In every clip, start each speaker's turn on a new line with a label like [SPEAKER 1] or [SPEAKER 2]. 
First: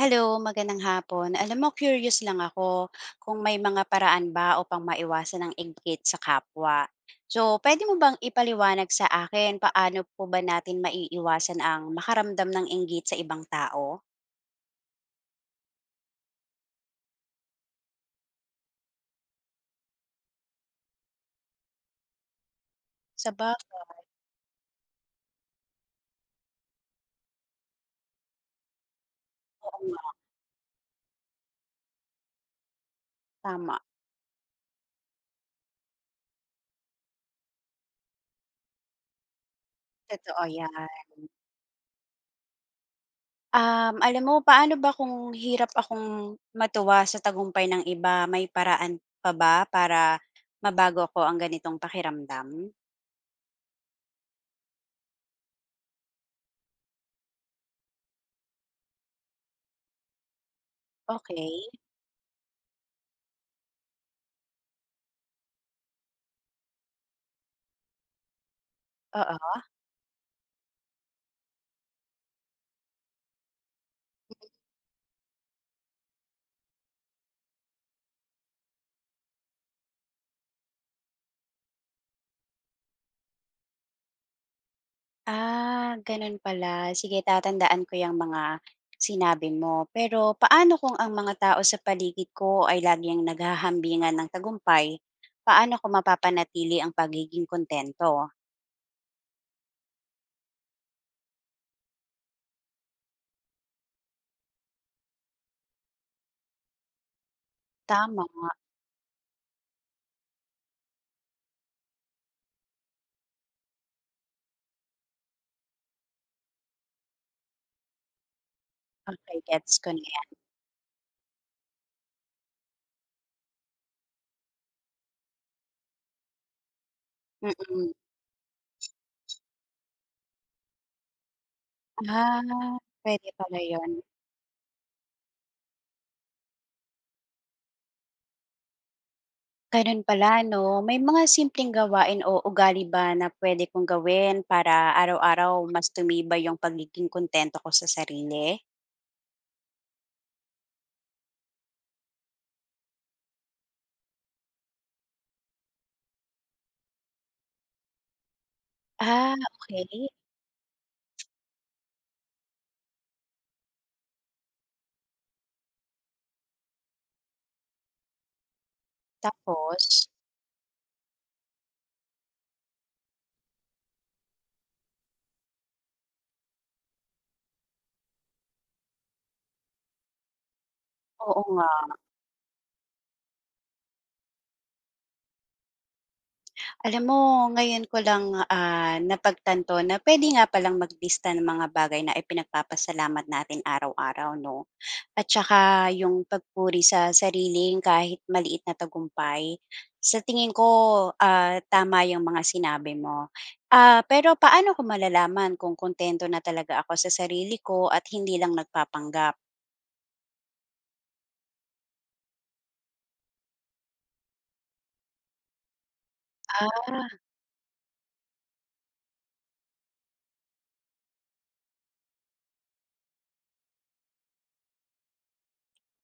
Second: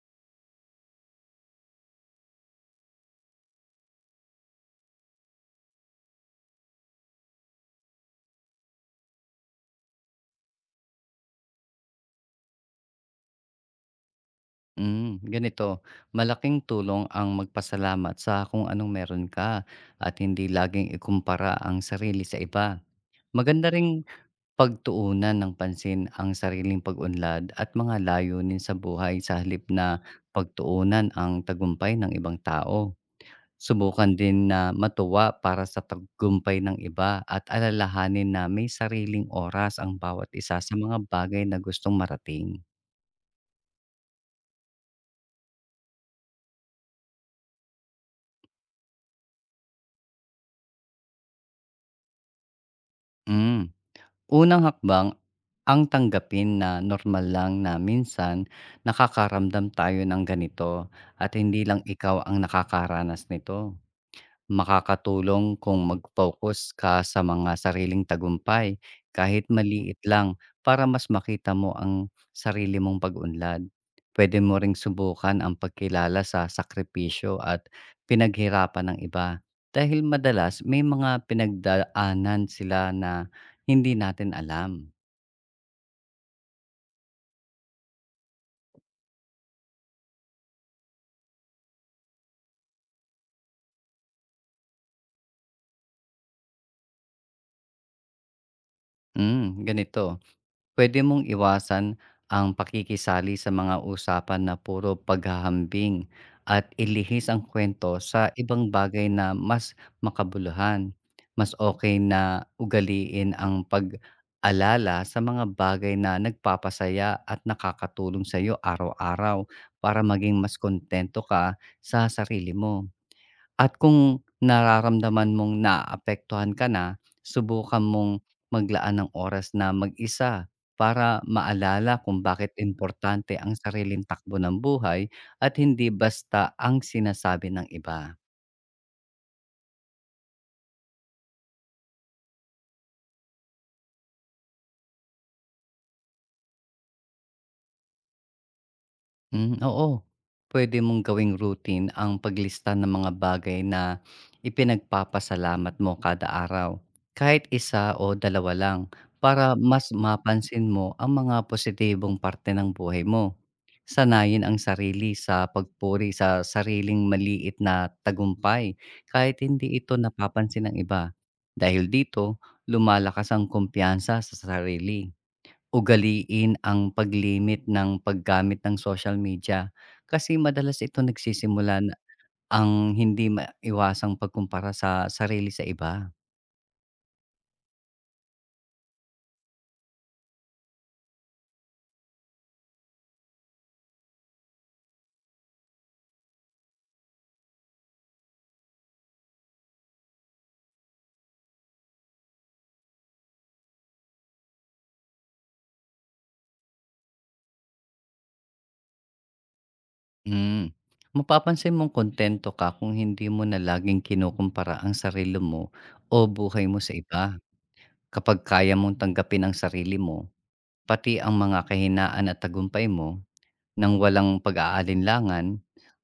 [SPEAKER 1] Hello, magandang hapon. Alam mo, curious lang ako kung may mga paraan ba upang maiwasan ang inggit sa kapwa. So, pwede mo bang ipaliwanag sa akin paano po ba natin maiiwasan ang makaramdam ng inggit sa ibang tao?
[SPEAKER 2] Malaking tulong ang magpasalamat sa kung anong meron ka at hindi laging ikumpara ang sarili sa iba.
[SPEAKER 1] Sabagay,
[SPEAKER 2] Maganda ring pagtuunan ng pansin ang sariling pag-unlad at mga layunin sa buhay sa halip
[SPEAKER 1] oo
[SPEAKER 2] na
[SPEAKER 1] nga,
[SPEAKER 2] pagtuunan ang tagumpay ng ibang tao.
[SPEAKER 1] tama.
[SPEAKER 2] Subukan din na matuwa para sa tagumpay ng iba at alalahanin na may sariling oras ang bawat
[SPEAKER 1] Totoo
[SPEAKER 2] isa sa
[SPEAKER 1] yan.
[SPEAKER 2] mga bagay na gustong marating.
[SPEAKER 1] Alam mo, paano ba kung hirap akong matuwa sa tagumpay ng iba, may paraan pa ba para mabago ko ang ganitong pakiramdam?
[SPEAKER 2] Mm. Unang hakbang ang tanggapin na normal lang na minsan nakakaramdam tayo ng ganito at hindi
[SPEAKER 1] Okay,
[SPEAKER 2] lang ikaw ang nakakaranas nito. Makakatulong kung mag-focus ka sa mga sariling tagumpay, kahit
[SPEAKER 1] oo.
[SPEAKER 2] maliit lang, para mas makita mo ang sarili mong pag-unlad. Pwede mo ring subukan ang pagkilala sa sakripisyo at pinaghirapan ng iba. Dahil madalas may mga pinagdaanan sila na hindi natin alam.
[SPEAKER 1] Ah, ganun pala. Sige, tatandaan ko yung mga sinabi mo. Pero paano kung ang mga tao sa paligid ko ay laging naghahambingan ng tagumpay? Paano ko mapapanatili ang pagiging kontento?
[SPEAKER 2] Mm, ganito. Puwede mong iwasan ang pakikisali sa mga usapan na puro paghahambing at ilihis ang kwento sa
[SPEAKER 1] Tama nga.
[SPEAKER 2] ibang bagay na mas makabuluhan. Mas okay na ugaliin ang pag-alala sa mga bagay na nagpapasaya at nakakatulong sa'yo araw-araw
[SPEAKER 1] Okay, gets ko
[SPEAKER 2] para
[SPEAKER 1] na 'yan.
[SPEAKER 2] maging mas kontento ka sa sarili mo. At kung nararamdaman mong naaapektuhan ka na, subukan
[SPEAKER 1] Mm.
[SPEAKER 2] mong maglaan ng oras na mag-isa para maalala kung bakit
[SPEAKER 1] Ah, pwede
[SPEAKER 2] importante ang
[SPEAKER 1] pala 'yun.
[SPEAKER 2] sariling takbo ng buhay at hindi basta ang sinasabi ng iba.
[SPEAKER 1] Ganun pala 'no. May mga simpleng gawain o ugali ba na pwede kong gawin para araw-araw mas tumibay 'yung pagiging kontento ko sa sarili?
[SPEAKER 2] Hmm, oo. Pwede mong gawing routine ang paglista ng mga bagay na ipinagpapasalamat mo kada araw, kahit isa o dalawa lang,
[SPEAKER 1] Ah,
[SPEAKER 2] para mas
[SPEAKER 1] okay.
[SPEAKER 2] mapansin mo ang mga positibong parte ng buhay mo. Sanayin ang sarili sa pagpuri sa sariling maliit na tagumpay kahit hindi
[SPEAKER 1] Tapos?
[SPEAKER 2] ito napapansin ng iba. Dahil dito, lumalakas ang kumpiyansa sa sarili. Ugaliin ang paglimit ng paggamit ng social media. Kasi madalas ito
[SPEAKER 1] Oo nga.
[SPEAKER 2] nagsisimula na ang hindi maiwasang pagkumpara sa sarili sa iba.
[SPEAKER 1] Alam mo ngayon ko lang, napagtanto na pwede nga palang maglista ng mga bagay na ipinagpapasalamat natin araw-araw 'no? At saka yung pagpuri sa sariling kahit maliit na tagumpay. Sa tingin ko, tama yung mga sinabi mo. Pero paano ko malalaman kung kontento na talaga ako sa sarili ko at hindi lang nagpapanggap?
[SPEAKER 2] Hmm. Mapapansin mong kontento ka kung hindi mo na laging kinukumpara ang sarili mo o buhay mo sa
[SPEAKER 1] Ah,
[SPEAKER 2] iba. Kapag kaya mong tanggapin ang sarili mo, pati ang mga kahinaan at tagumpay mo, nang walang pag-aalinlangan,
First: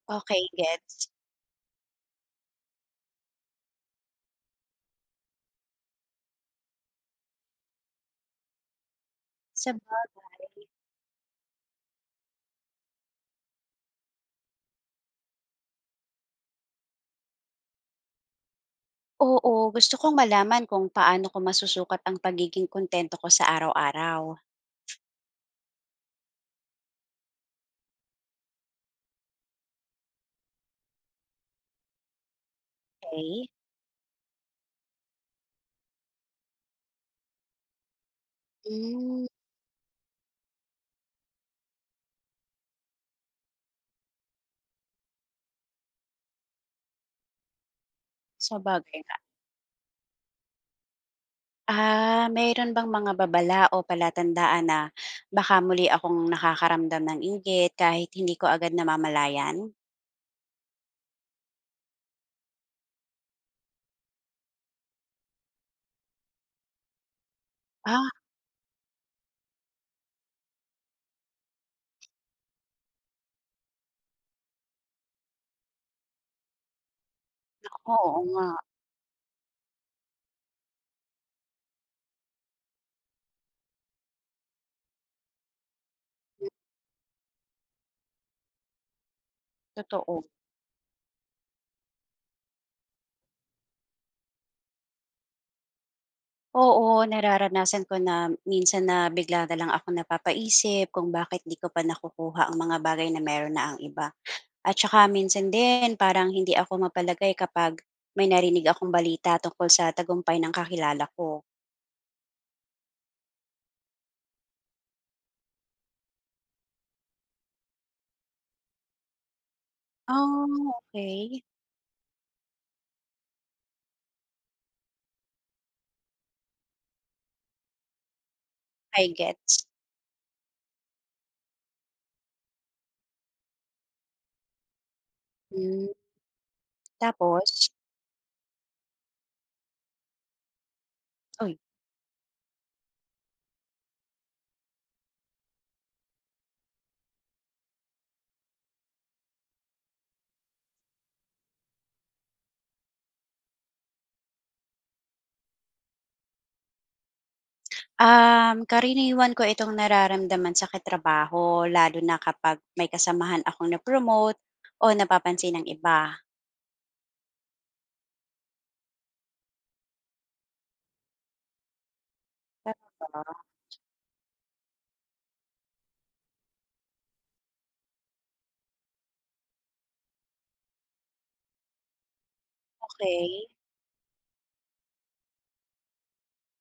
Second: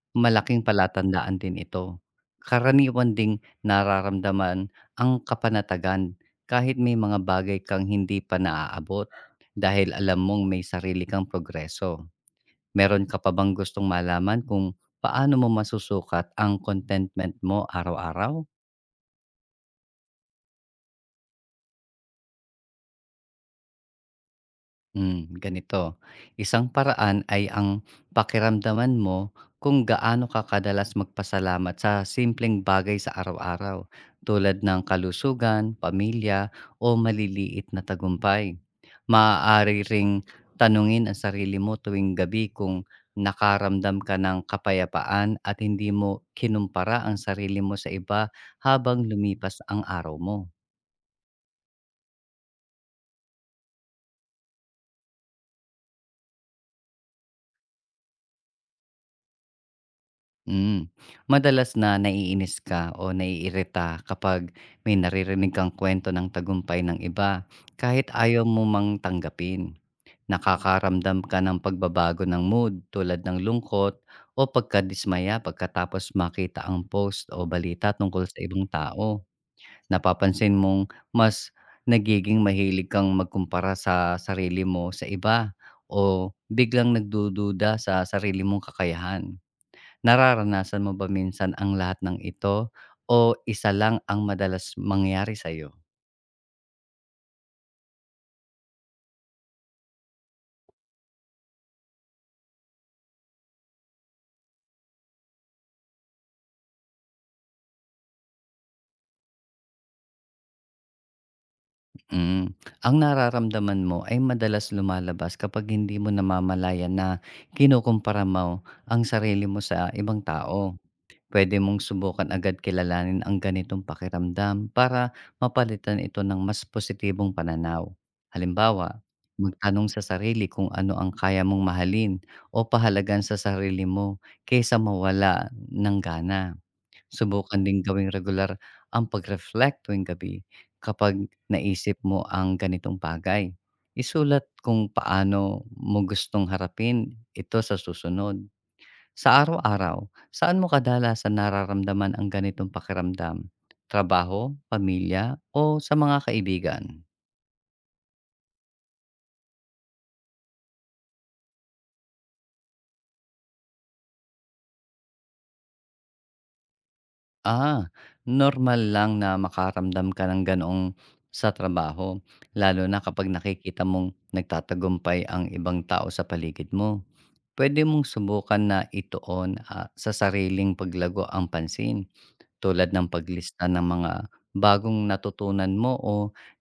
[SPEAKER 1] okay
[SPEAKER 2] malaking
[SPEAKER 1] gets.
[SPEAKER 2] palatandaan din ito. Karaniwan ding nararamdaman ang kapanatagan kahit may mga bagay kang hindi pa naaabot dahil
[SPEAKER 1] Saba.
[SPEAKER 2] alam mong may sarili kang progreso. Meron ka pa bang gustong malaman kung paano mo masusukat ang contentment mo araw-araw?
[SPEAKER 1] Oo, gusto kong malaman kung paano ko masusukat ang pagiging kontento ko sa araw-araw.
[SPEAKER 2] Hmm, ganito. Isang paraan ay ang pakiramdaman mo kung gaano ka kadalas magpasalamat sa simpleng bagay sa
[SPEAKER 1] Okay?
[SPEAKER 2] araw-araw, tulad ng kalusugan, pamilya, o maliliit na tagumpay.
[SPEAKER 1] Hmm,
[SPEAKER 2] Maaari ring tanungin ang sarili mo tuwing gabi kung nakaramdam ka ng kapayapaan at hindi mo kinumpara ang sarili mo sa iba
[SPEAKER 1] bagay
[SPEAKER 2] habang
[SPEAKER 1] nga.
[SPEAKER 2] lumipas ang araw mo.
[SPEAKER 1] Ah, mayroon bang mga babala o palatandaan na baka muli akong nakakaramdam ng inggit kahit hindi ko agad namamalayan?
[SPEAKER 2] Hmm. Madalas na naiinis ka o naiirita kapag may naririnig kang kwento ng tagumpay ng iba, kahit
[SPEAKER 1] Ah,
[SPEAKER 2] ayaw mo mang tanggapin. Nakakaramdam ka ng pagbabago ng mood tulad ng lungkot o pagkadismaya pagkatapos makita ang post o balita
[SPEAKER 1] oo
[SPEAKER 2] tungkol sa
[SPEAKER 1] nga.
[SPEAKER 2] ibang tao. Napapansin mong mas nagiging mahilig kang magkumpara sa sarili mo sa iba o
[SPEAKER 1] Mm,
[SPEAKER 2] biglang nagdududa sa sarili mong kakayahan.
[SPEAKER 1] totoo.
[SPEAKER 2] Nararanasan mo ba minsan ang lahat ng ito o isa lang ang madalas mangyari sa'yo?
[SPEAKER 1] Oo, nararanasan ko na minsan na bigla na lang ako napapaisip kung bakit di ko pa nakukuha ang mga bagay na meron na ang iba. At saka minsan din parang hindi ako mapalagay kapag may narinig akong balita tungkol sa tagumpay ng kakilala ko.
[SPEAKER 2] Hmm, ang nararamdaman mo ay madalas lumalabas kapag hindi mo namamalayan na kinukumpara mo ang sarili mo sa ibang tao.
[SPEAKER 1] Oh, okay.
[SPEAKER 2] Puwede mong subukan agad kilalanin ang ganitong pakiramdam para mapalitan ito ng mas positibong pananaw. Halimbawa,
[SPEAKER 1] I gets.
[SPEAKER 2] magtanong sa sarili kung ano ang kaya mong mahalin o pahalagan sa sarili mo kaysa mawala
[SPEAKER 1] Hmm,
[SPEAKER 2] ng gana.
[SPEAKER 1] tapos?
[SPEAKER 2] Subukan din gawing regular ang pag-reflect tuwing gabi kapag
[SPEAKER 1] Uy,
[SPEAKER 2] naisip mo ang ganitong bagay. Isulat kung paano mo gustong harapin ito sa susunod. Sa araw-araw, saan mo kadalasan nararamdaman ang ganitong pakiramdam? Trabaho, pamilya, o sa mga kaibigan?
[SPEAKER 1] karaniwan ko itong nararamdaman sa katrabaho lalo na kapag may kasamahan akong na-promote o napapansin ng iba.
[SPEAKER 2] Ah, normal lang na makaramdam ka ng ganoong sa trabaho,
[SPEAKER 1] Tama
[SPEAKER 2] lalo na kapag
[SPEAKER 1] ba?
[SPEAKER 2] nakikita mong nagtatagumpay ang ibang tao sa paligid mo. Pwede mong subukan na ituon sa sariling paglago ang pansin, tulad ng
[SPEAKER 1] Okey.
[SPEAKER 2] paglista ng mga bagong natutunan mo o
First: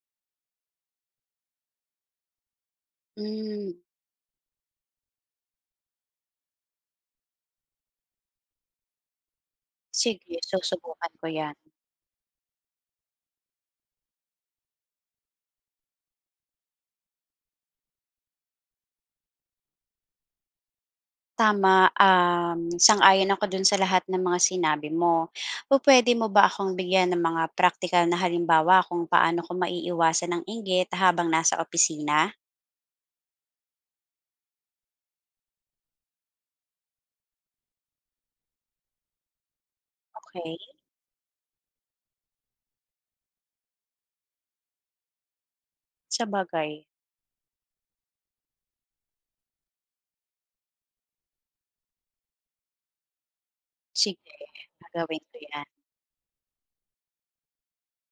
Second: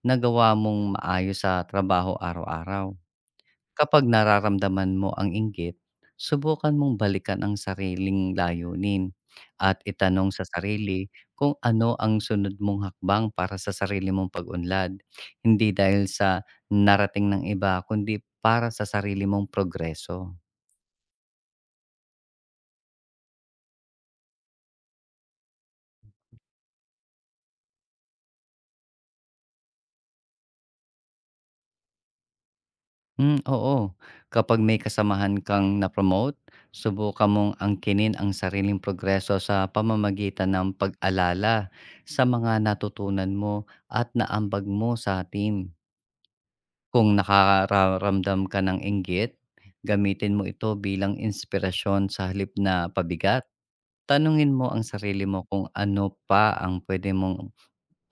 [SPEAKER 2] nagawa mong maayos sa trabaho araw-araw.
[SPEAKER 1] Hmm,
[SPEAKER 2] Kapag nararamdaman mo ang inggit, subukan mong balikan ang sariling layunin at itanong
[SPEAKER 1] sige
[SPEAKER 2] sa sarili
[SPEAKER 1] susubukan ko 'yan.
[SPEAKER 2] kung ano ang sunod mong hakbang para sa sarili mong pag-unlad. Hindi dahil sa narating ng iba, kundi para sa sarili mong progreso.
[SPEAKER 1] Tama, sang-ayon ako dun sa lahat ng mga sinabi mo. Pupuwede mo ba akong bigyan ng mga praktikal na halimbawa kung paano ko maiiwasan ang inggit habang nasa opisina?
[SPEAKER 2] Hmm, oo. Kapag may kasamahan kang na-promote, subukan mong angkinin ang sariling progreso sa pamamagitan
[SPEAKER 1] Okay.
[SPEAKER 2] ng pag-alala sa mga natutunan mo at naambag mo sa team.
[SPEAKER 1] Sa bagay.
[SPEAKER 2] Kung nakararamdam ka ng inggit, gamitin mo ito bilang inspirasyon sa halip na pabigat.
[SPEAKER 1] Sige,
[SPEAKER 2] Tanungin mo ang
[SPEAKER 1] gagawin
[SPEAKER 2] sarili
[SPEAKER 1] ko
[SPEAKER 2] mo kung
[SPEAKER 1] 'yan.
[SPEAKER 2] ano pa ang pwede mong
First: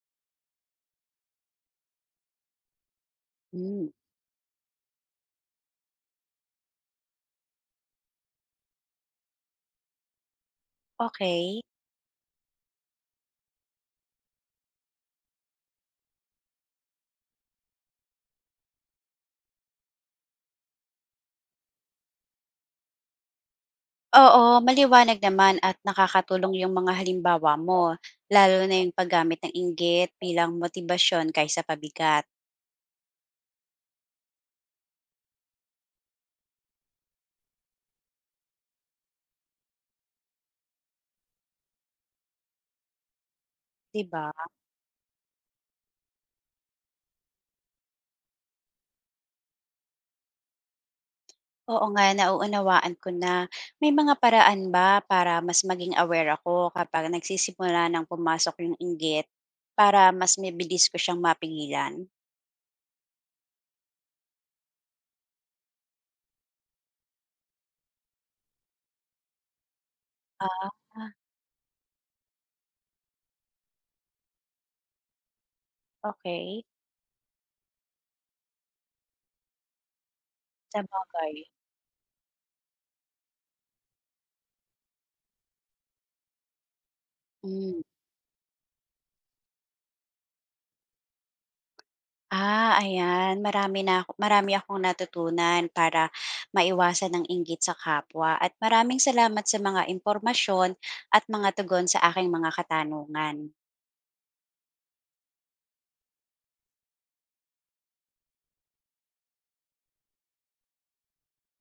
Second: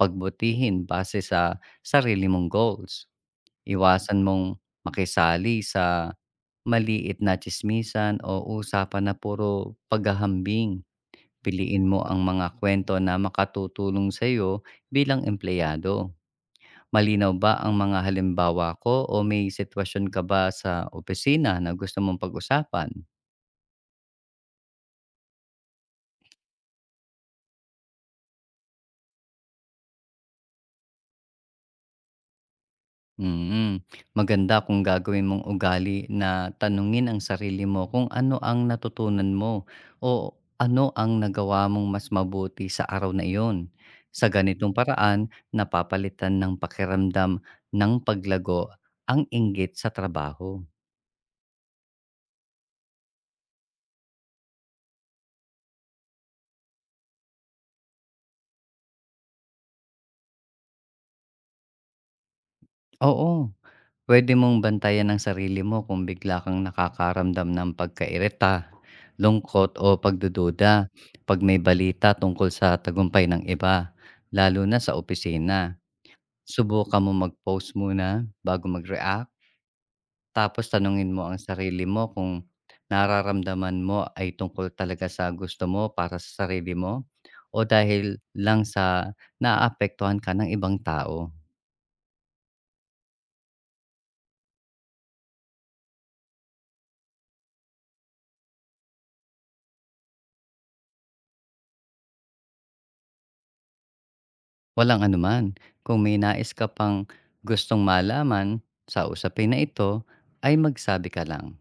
[SPEAKER 2] pagbutihin base sa sarili mong goals.
[SPEAKER 1] Hmm,
[SPEAKER 2] Iwasan mong makisali sa maliit na chismisan o usapan na puro paghahambing.
[SPEAKER 1] okay.
[SPEAKER 2] Piliin mo ang mga kwento na makatutulong sa iyo bilang empleyado. Malinaw ba ang mga halimbawa ko o may sitwasyon ka ba sa opisina na gusto mong pag-usapan?
[SPEAKER 1] Oo, maliwanag naman at nakakatulong yung mga halimbawa mo, lalo na yung paggamit ng inggit bilang motibasyon kaysa pabigat,
[SPEAKER 2] Mm, Maganda kung gagawin mong ugali na tanungin ang sarili mo kung ano ang natutunan mo o ano ang nagawa mong mas mabuti sa araw na iyon.
[SPEAKER 1] 'di
[SPEAKER 2] Sa
[SPEAKER 1] ba?
[SPEAKER 2] ganitong paraan, napapalitan ng pakiramdam ng paglago ang inggit sa trabaho.
[SPEAKER 1] Oo nga, nauunawaan ko na. May mga paraan ba para mas maging aware ako kapag nagsisimula ng pumasok yung inggit para mas mabilis ko siyang mapigilan?
[SPEAKER 2] Oo, puwede mong bantayan ang sarili mo kung bigla kang nakakaramdam ng pagkairita, lungkot o
[SPEAKER 1] Ah,
[SPEAKER 2] pagdududa pag may balita tungkol sa tagumpay ng iba, lalo na sa opisina.
[SPEAKER 1] okay.
[SPEAKER 2] Subukan mo mag-post muna bago mag-react, tapos tanungin mo ang
[SPEAKER 1] Sabagay.
[SPEAKER 2] sarili mo kung nararamdaman mo ay tungkol talaga sa gusto mo para sa sarili mo o
[SPEAKER 1] Mm.
[SPEAKER 2] dahil lang sa naapektuhan ka ng ibang tao.
[SPEAKER 1] Ah, ayan. Marami akong natutunan para maiwasan ng inggit sa kapwa. At maraming salamat sa mga impormasyon at mga tugon sa aking mga katanungan.
[SPEAKER 2] Walang anuman. Kung may nais ka pang gustong malaman sa usapin na ito, ay magsabi ka lang.